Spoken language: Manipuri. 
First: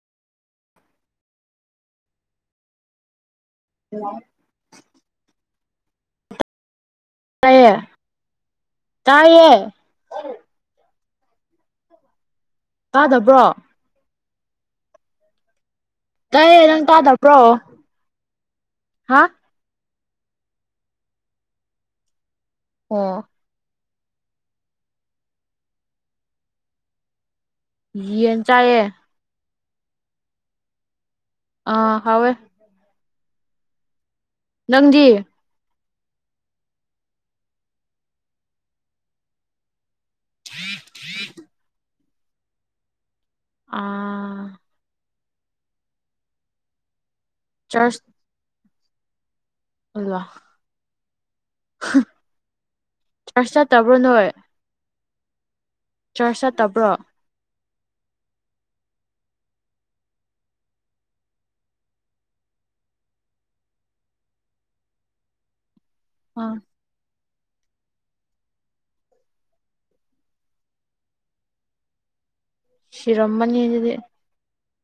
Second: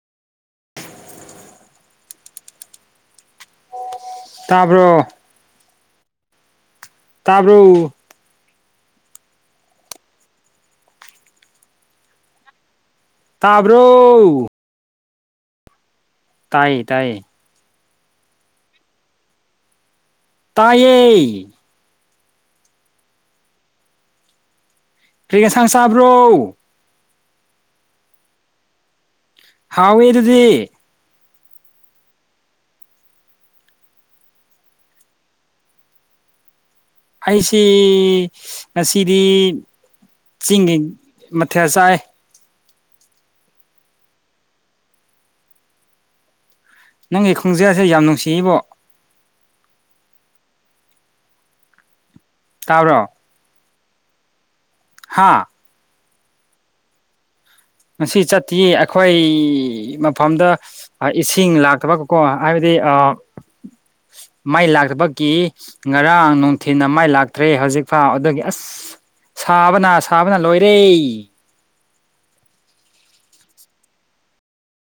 [unintelligible] ꯇꯕ꯭ꯔꯣ ꯇꯥꯏꯌꯦ ꯇꯥꯕ꯭ꯔꯣ ꯇꯥꯏꯌꯦ ꯇꯥꯗꯕ꯭ꯔꯣ ꯕ꯭ꯔꯣ ꯇꯥꯏꯌꯦ ꯅꯪ ꯇꯥꯗꯕ꯭ꯔꯣ ꯍꯥ ꯇꯥꯏꯌꯦ ꯑꯣ ꯀ꯭ꯔꯤꯒ ꯑꯦꯟꯁꯥꯡ ꯆꯥꯕ꯭ꯔꯣ ꯌꯦꯟ ꯆꯥꯏꯌꯦ ꯍꯥꯎꯋꯦ ꯑꯗꯨꯗꯤ ꯑꯥ ꯍꯥꯎꯋꯦ ꯅꯪꯗꯤ ꯑꯩꯁꯤ ꯉꯁꯤꯗꯤ ꯆꯤꯡꯒꯤ ꯃꯊꯦꯜ ꯆꯥꯏ ꯑꯥ ꯅꯪꯒꯤ ꯈꯣꯟꯖꯦꯜꯁꯦ ꯌꯥꯝ ꯅꯨꯡꯁꯤꯕꯣ ꯑꯜꯂ [unintelligible] ꯇꯥꯥꯕ꯭ꯔꯣ ꯆꯥꯔꯁ ꯆꯠꯇꯕ꯭ꯔꯣ ꯅꯣꯏ ꯍꯥꯥ ꯆꯔꯁ ꯆꯠꯇꯕ꯭ꯔꯣ ꯉꯁꯤ ꯆꯠꯇꯌꯦ ꯑꯩꯈꯣꯏ ꯃꯐꯝꯗ ꯏꯁꯤꯡ ꯂꯥꯛꯇꯕꯒꯀꯣ ꯍꯥꯏꯕꯗꯤ ꯑꯥ ꯃꯥꯏ ꯂꯥꯛꯇꯕꯀꯤ ꯉꯔꯥꯡ ꯑꯥ ꯅꯨꯡꯊꯤꯜ ꯃꯥꯏ ꯂꯥꯛꯇ꯭ꯔꯦ ꯍꯧꯖꯤꯛ ꯐꯥꯎ ꯑꯗꯨꯒꯤ ꯑꯁ ꯁꯥꯕꯅ ꯁꯥꯕꯅ ꯂꯣꯏꯔꯦ ꯁꯤꯔꯣꯝꯃꯅꯤ ꯑꯗꯨꯗꯤ